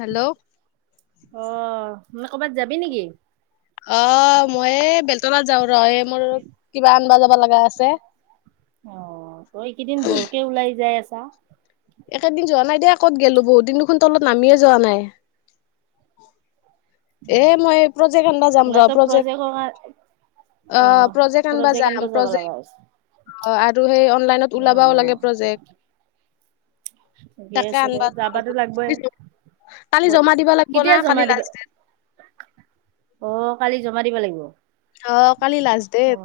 Hello আহ, মানে কবাত যাবি নেকি? অ' মই এই বেলতলাত যাও ৰ এই মোৰ কিবা আনিব যাব লগা আছে। অ' তই এইকেইদিন বৰকে ওলাই চা একেদিন যোৱা নাই দেই ক'ত গলো বহুত দিন দুখোন তলত নামিয়ে যোৱা নাই। এ মই প্ৰজেক্ট আনবা যাম নাই ৰ তো প্ৰজেক্ট। প্ৰজেক্টৰ কাৰ অ' প্ৰজেক্ট আনিব যাম যাব লগা হৈছে। প্ৰজেক্ট। অ' আৰু সেই অনলাইনত ওলাবও লাগে প্ৰজেক্ট। ঠিকেই তাকে আছে দে আনবা যাম। যাবাতো লাগবই। কালি জমা দিবা লাগব না কেতিয়া কালি জমা দিবা। লাষ্ট ডেট অ' কালি জমা দিব লাগিব? অ' কালি লাজ দেত।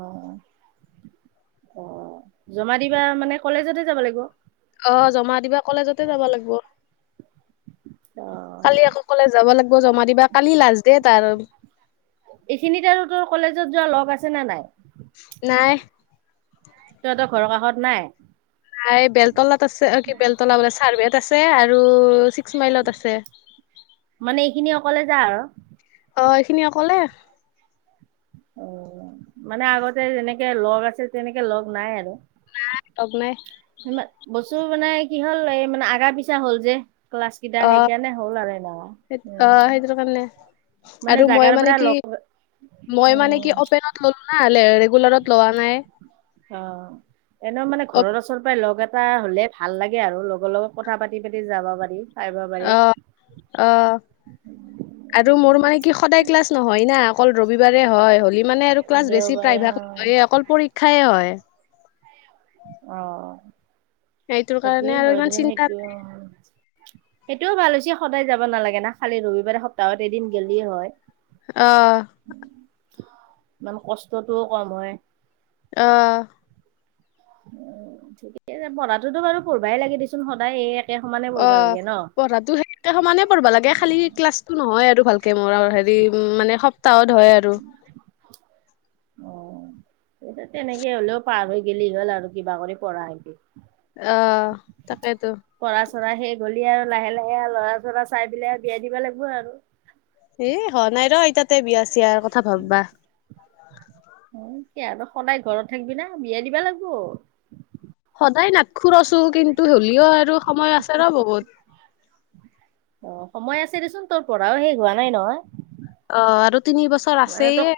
অ' জমা দিবা মানে কলেজতে যাব লাগিব? অ' জমা দিবা কলেজতে যাব লাগিব। কালি আকৌ কলেজ যাব লাগিব জমা দিবা কালি লাষ্ট দেট তাৰ। এইখিনিত আৰু তোৰ কলেজত যোৱা লগ আছে নে নাই? নাই। তহতৰ ঘৰৰ কাষত নাই। এই বেলতলাত আছে অ' কি বেলতলা বোলে চাৰবেত আছে আৰু ছিক্স মাইলত আছে। মানে [unintelligible] অ' এইখিনি অকলে। অ' মানে আগতে যেনেকে লগ আছিল তেনেকে লগ নাই আৰু। নাই চক নাই। তোৰ মানে কি হ'ল এই মানে আগা পিছা হ'ল যে? ক্লাছ কেইটা অ সেইকাৰ নে হ'ল আৰু না সেই অ উম। সেইটো কাৰণে মানে আৰু মই জাগাৰ মানে পৰা কি লগ মই মানে উম, কি অপেনত ল'লো না ৰেগুলাৰত ল'ৱা নাই। অ', এনে মানে অ ঘৰৰ ওচৰ পৰাই লগ এটা হ'লে ভাল লাগে আৰু, লগৰ লগত কথা পাতি পাতি যাব পাৰি। পাৰিব পাৰি অ', অ', আৰু মোৰ মানে কি সদায় ক্লাছ নহয় না অকল ৰবিবাৰে হয়, হ'লি মানে আৰু ক্লাছ বেছি দেওবাৰে অ প্ৰায়ভাগ হয়ে অকল পৰীক্ষাই হয়। অ', সেইটোৰ কাৰণে সেইটোৱে আৰু হয় ইমান চিন্তা সেইটো অ' সেইটোও ভাল হৈছে সদায় যাব নালাগে না, খালি ৰবিবাৰে সপ্তাহত এদিন গলেয়ে হয়। আহ। ইমান কষ্টটোও কম হয় আহ। উ ঠিকেই পঢ়াটোতো বাৰু পঢ়বাই লাগে দিচোন সদায় এই একে সমানে পঢ়বা অ' লাগে ন পঢ়াটো সেই সমানে পঢ়বা লাগে খালি ক্লাছটো নহয় আৰু। তে মোৰ হেৰি মানে সপ্তাহত হয় আৰু। অ' তেনেকে হ'লেও পাৰ হৈ গেলি হ'ল আৰু কিবা কৰি পঢ়া খিনি। অ'। তাকেইতো পঢ়া চঢ়া শেষ হলি আৰু লাহে লাহে আৰু লৰা চৰা চাই পেলাই আৰু বিয়াই দিব লাগিব আৰু। এ হোৱা নাই ৰ ইতাতে বিয়া চিয়াৰ আৰু কথা ভাববা। কি আৰু সদায় ঘৰত থাকিবি না বিয়া দিবা লাগিব। সদায় নাতখুৰছোন কিন্তু হলেও আৰু সময় আছে ৰ বহুত। অ' সময় আছে দেচোন তোৰ পঢ়াও শেষ হোৱা নাই নহয়। অ আৰু তিনি বছৰ মানে ত, আছেয়ে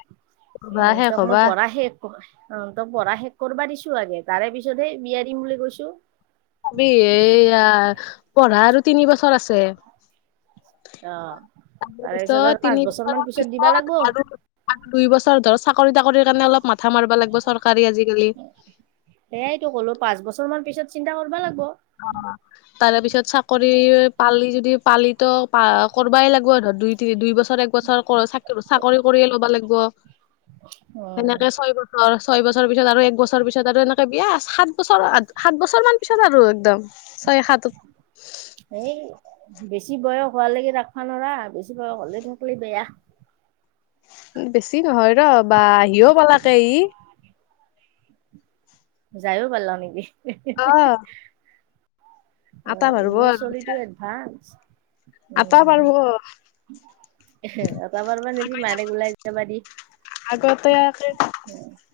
হবা উম, শেষ তাক মই হবা পঢ়াহে একো অ', তই পঢ়া শেষ কৰিবা দিছো আগে, তাৰে পিছত হেই বিয়া দিম বুলি কৈছো। ভাবি এইয়া পঢ়া আৰু তিনি বছৰ আছে। অ'। তাৰ তাৰে পিছত আৰু পাঁচ তিনি বছৰ মান বছৰৰ দিবা পিছত লাগব। আৰু দুই বছৰ ধৰ চাকৰি তাকৰিৰ কাৰণে অলপ মান মাথা মাৰিব লাগিব, চৰকাৰী আজিকালি সেয়াইটো ক'লো পাঁচ বছৰ মান পিছত চিন্তা কৰিবা লাগি অ', তাৰে পিছত চাকৰি পালি যদি পালিতো প কৰিবাই লাগিব ধৰ দুই তিনি দুই বছৰ এক বছৰ চ চাকৰি কৰিয়ে ল'ব লাগিব অ' সেনেকে ছয় বছৰ ছয় বছৰ পিছত আৰু এক বছৰ পিছত আৰু এনেকৈ বিয়া, সাত বছৰ সাত বছৰমান পিছত আৰু একদম ছয় সাঁত এই বেছি বয়স হোৱালৈকে ৰাখিবা নৰা, বেছি বয়স হলে থাকিলে বেয়া। বেছি নহয় ৰ', বা আহিও পলাকে ই যায়ও পাৰল [unintelligible] নেকি অ'। আটা আহ মোৰ চলিতো এডভান্স। আপা পাৰব তমাৰ মান যিবি মানে ওলাই যাব দি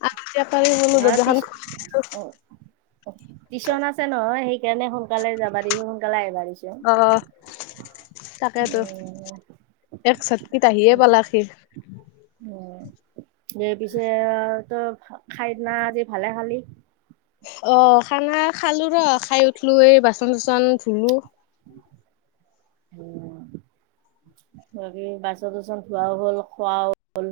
আৰু বপাৰ [unintelligible] মনো ব জান খছো টিশন আছে নহয় সেই সোনকালে যাবাদি সোনকালে আহিবা দিছে। অ তাকেতো, এক চটকিত আহিয়ে পালাক সি। স পিছে তো খাইদি না আজি ভালে খালি। অ', খানা খালো ৰ', খাই উঠলো এই বাচন চাচন ধুলো। উম। বাকী বাছন চাচন ধোৱা হ'ল, খোৱা হ'ল?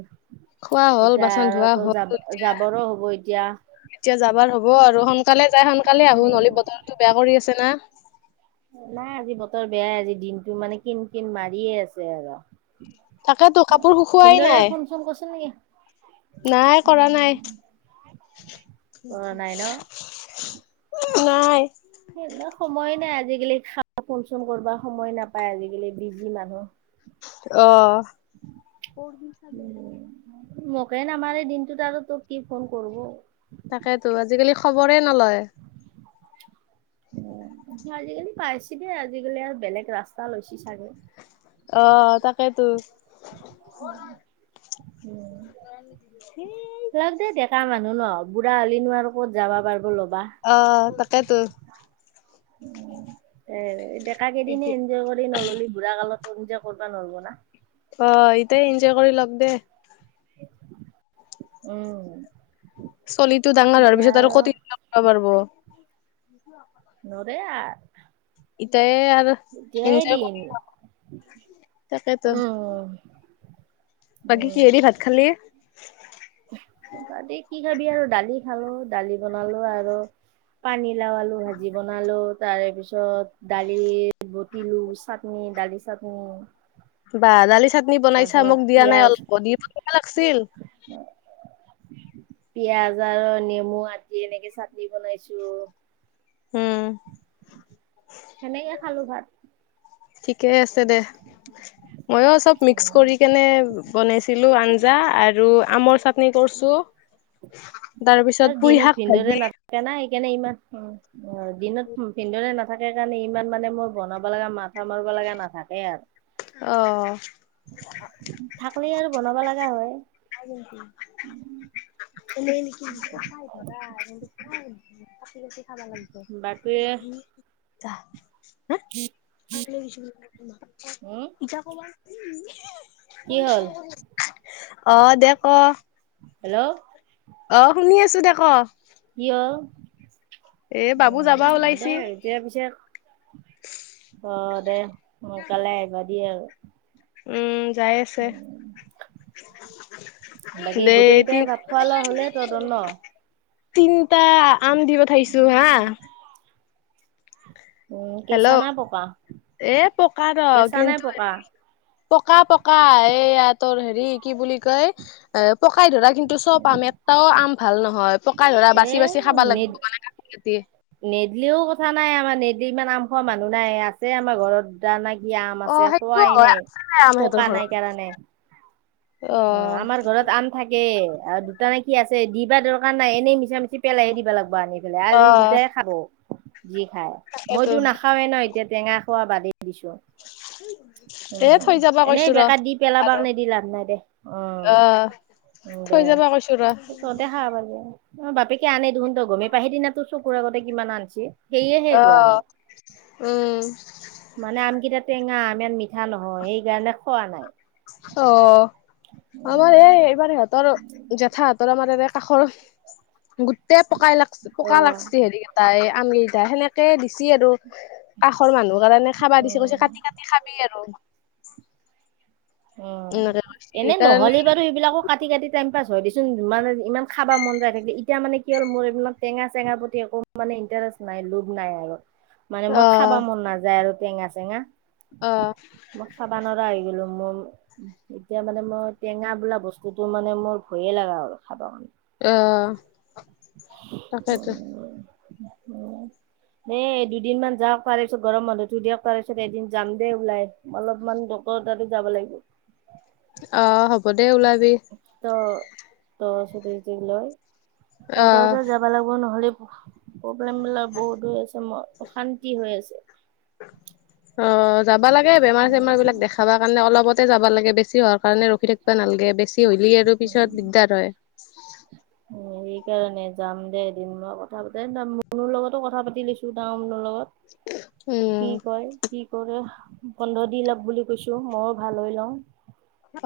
খোৱা হ'ল বাচন ধোৱা হ'ল এতিয়া যাবৰো হ'ব এতিয়া এতিয়া যাবাৰ হ'ব আৰু স সোনকালে যাই সোনকালে আহো, নহ'লে বতৰটো বেয়া কৰি আছে না। নাই আজি বতৰ বেয়াই আজি দিনতটো মানে কিন কিন মাৰিয়ে আছে আৰু। তাকেতো কাপোৰ শুকোৱাই ভিনদেউৱে নাই। ফোন চোন কৰিছিল নেকি? নাই কৰা নাই। কৰা নাই ন', নাই। সেই সময় নাই আজি আজিকালি খাব ফোন চন কৰিব সময় নাপায়, আজিকালি বিজি মানুহ আহ। মোকে নামাৰ এই দিনটোত আৰু তোক কি ফোন ক'ৰব তাকেতো আজিকালি খবৰে নলয়। আজিকালি পাইছিল দেই আজিকালি আৰু বেলেগ ৰাস্তা লৈছে চাগে। অ' তাকেই তো। উ, উম। হেই ক মানুহ ন', বুঢ়া হ'লে নো আৰু ক'ত যাব পাৰিব লগ অ', তাকেতো। ডেকা কেইদিনে এতিয়া এনজয় কৰি নললি বুঢ়া কালত কৰিজা কৰিবা নোৱৰব না অ ইতায়ে এনজয় কৰি লক দে। উম। চলিটো ডাঙৰ হোৱাৰ পিছত আৰু কটিত কৰিব পাৰিব। নৰে আৰ। ইটায়ে আৰু এনজয় [unintelligible] তাকেতো। উম বাকি উম কিহেদি ভাত খালি? ছাবি আৰু দালি খালো দালি বনালো আৰু পানী লাও আলু ভাজি বনালো তাৰে পিছত তাৰপিছত দালি বতিলো চাটনি দালি চাটনি। বাহ দালি চাটনি বনাইছা তাৰপিছত মোক দিয়া নাই পিয়াজ অলপ দি বনিবা লাগিছিল। পিয়াজ আৰু নেমু আদি এনেকে চাটনি বনাইছোঁ। উম, সেনেকে খালোঁ ভাত। ঠিকে আছে দে। ময়ো চব মিক্স কৰি কেনে বনাইছিলোঁ আঞ্জা আৰু আমৰ চাটনি কৰছো তাৰপিছত পুই শাক ভাজি। কেনে ইমান দিনত ভিন্দো নাথাকে কাৰণে ইমান মানে মোৰ বনাব লগা মাথা মাৰিব লগা নাথাকে আৰ। আহ। থাকলে আৰু [unintelligible] এনেই নেকি [unintelligible] কাছি কাছি খাবা বাকী লাগিব। উম [unintelligible] [unintelligible] কি হ'ল অ' দেহ ক হেল্ল'। অ' শুনি আছো দে ক [unintelligible] এ বাবু যাবা উম ওলাইছি দে এতিয়া পিছে অ'। দে সোনকালে আহিব দি আৰু। উম যাই আছে। উম বাকী দে গোটেই তি কেইটাই ভাত খোৱা লোৱা হ'লে তহঁতৰ ন? তিনিটা আম দি পঠাইছো হা। উম, কেঁচা হেল্ল' না পকা? এ পকা ৰ কেঁচা নে কিন্তু হ পকা পকা পকা এইয়া তোৰ হেৰি হেৰি কি বুলি কয় এ পকাই ধৰা কিন্তু চব আম এটাও আম ভাল নহয় পকা ধৰা এ বাচি বাচি খাব নে লাগিব মানে কাটি কাটি। নেদলিও কথা নাই আমাৰ নেদলি ইমান আম খোৱা মানুহ নাই আছে আমাৰ ঘৰত দুটা ন আম অ আছে সেইটো কোৱাই হয় নাই আছে আম সিহঁতৰ পকা ঘৰত নাই কাৰণে। অ' আমাৰ ঘৰত আম থাকে। আৰু দুটা নেকি কি আছে দিবা দৰকাৰ নাই এনেই মিছা মিছি পেলাইহে দিব লাগিব আনি। বোলে অ আৰু এই দুটাই খাব। যি খাই তাকেতো মইতো নাখাওৱে ন এতিয়া টেঙা খোৱা বাদে দিছো অ এ থৈ যাবা এনেই কৈছো ৰ বেকাৰ দি পেলাবা আৰু কাৰণে দি লাভ নাই দে। অহ, অ থৈ দে যাবা কৈছো ৰ তহতে খাব পাৰিবি। অ', বাপেকে আনে দেখোন তই গমেই পাই। সেইদিনা তোৰ চকুৰ আগতে কিমান আনছি। সেয়েহে অ হোৱা নাই। উম মানে আমকেইটাত টেঙা ইমান মিঠা নহয় সেইকাৰণে খোৱা নাই। অ' আমাৰ উম, এই এইবাৰ সিহঁতৰ জেঠাহতৰ আমাৰ এনে কাষৰ, গোটেই পুকাই অ লাগছ-পুকা লাগছি হেৰি তাই [unintelligible] টা সেনেকে দিছি আৰু কাষৰ মানুহৰ কাৰণে খাবা দিছি। কৈছে উম কাটি-কাটি খাবি আৰু। অ', এনেকে কৈছে এনে সেইকাৰণে নহ'লি বাৰু সেইবিলাকো কাটি-কাটি টাইম পাছ থৈ দিচোন, মানে ইমান খাবা মন যায় থাকিলে এতিয়া মানে কি হ'ল মোৰ এই টেঙা-চেঙা প্ৰতি একো মানে ইন্টাৰেষ্ট ৰেষ্ট নাই। লোভ নাই আৰু মানে অ মই খাবা মন নাযায় আৰু টেঙা-চেঙা। অ মই খাবা ন'ৰা হৈ হৈ গেলো মন এতিয়া মানে মই টেঙা বোলা বস্তুতটো মানে মোৰ ভয়ে লগা হ'ল খাব কাৰণে। অ', তাকেতো। [unintelligible] এ দুদিনমান যাওক তাৰেপিছত গৰম বন্ধটো দিয়ক, তাৰপিছত এদিন যাম দেই ওলাই। অলপমান কৰ তাতো যাব লাগিব। অ', হ'ব দে ওলাবি। অ', ছুটি-টুটি লৈ। তহঁতৰ অ তাত যাবা লাগিব নহ'লি। প্ৰব্লেম বিলাক বহুত হৈ আছে, মন অশান্তি হৈ আছে। অ', যাবা লাগে বেমাৰ-চেমাৰ বিলাক দেখাবা কাৰণে। অলপতে যাব লাগে বেছি বেছি হোৱাৰ কাৰণে ৰখি থাকিবা নালাগে। বেছি হ'লি আৰু পিছত দিগদাৰ হয়। অ', সেইকাৰণে যাম দে এদিন মই কথা পাতি [unintelligible] মনৰ লগতো কথা পাতি লৈছো তা লগত। উম কি কয়, কি কৰে! বন্ধ দি লক বুলি কৈছো, ময়ো ভাল হৈ লওঁ।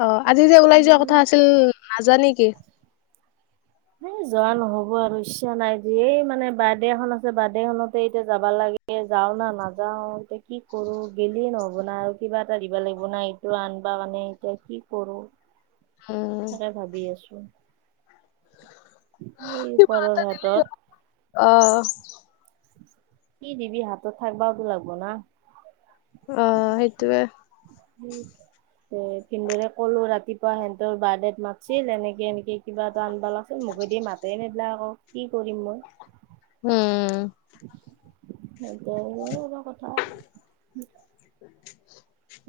অ', আজি যে ওলাই যোৱা কথা আছিল, নাযা নেকি? এ যোৱা নহ'ব আৰু ইচ্ছা নাই। ধে মানে বাৰ্থডে এখন আছে বাৰ্থডে খনতে এতিয়া যাবা লাগ এ যাও না নাযাও। এতিয়া কি কৰো, গেলিয়ে নহ'ব না আৰু কিবা এটা দিবা লাগিব না এইটো আন দিবা মানে এতিয়া কি কৰো? উম, তাকে ভাবি আছো। এই কিবা ওপৰৰ এটা দিলি হাতত হ'ল অ কি দিবি হাতত থাকিবাওতো লাগিব না। অ', হেইটোৱে। উম। এ ভিনদেউৰেক ক'লো ৰাতিপুৱা সিহঁতৰ বাৰ্থডেত মাতছিল, এনেকে-এনেকে কিবা এটা আনবা লাগছিল। মুখ মুখেদি মাতে নিদলাক আকৌ, কি কৰিম মই? হম। হ'ব।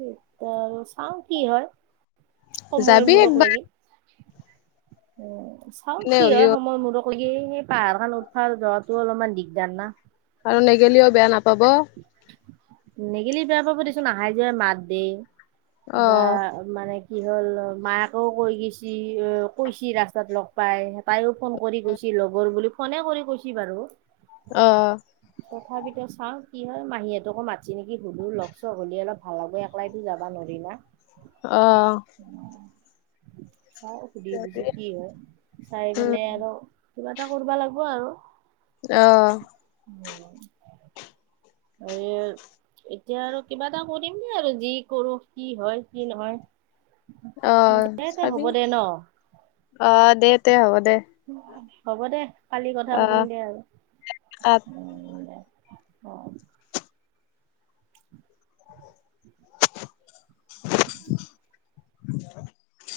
এতিয়া আৰু চাও কি হয়, সময় যাবি মূৰক একবাৰ লাগি। উম, চাও এনে কি হয় হ'লেও সময় মূৰক লাগি। সেই পাহাৰ খান উঠাৰ য'ত টো অলপমান দিগদাৰ না। নেগেলিও বেয়া নাপাব? নেগিলি বেয়া পাব দেচোন, আহাই-যোৱাই মাত দে। অ বা মানে কি হ'ল মায়েকেও কৈ গৈছেি। কৈছি ৰাস্তাত লগ পাই, তাইও ফোন কৰি কৈছি লগৰ বুলি। ফোনে কৰি কৈছে বাৰু। অ'। তথাপিতো চাওঁ। কি হয় মাহীহতকো মাতি নেকি সুধু লগ চগ হলে অলপ ভাল হব একলাইতো যাবা নোৰি না। অহ। চাও সুধি বুজি কি হয় চাই উম পেলাই আৰু কিবা এটা কৰবা লাগিব আৰু। আহ। এই এতিয়া আৰু কিবা এটা কৰিমদে আৰু যি কৰো কি হয় কি নহয়। অ দে, দে চাবি হ'ব দে ন? অ দে তে হ'ব দে হ'ব দে। কালি কথা পাতিম দে আৰু। অ উম, দে। অ [inaudible] [unintelligible]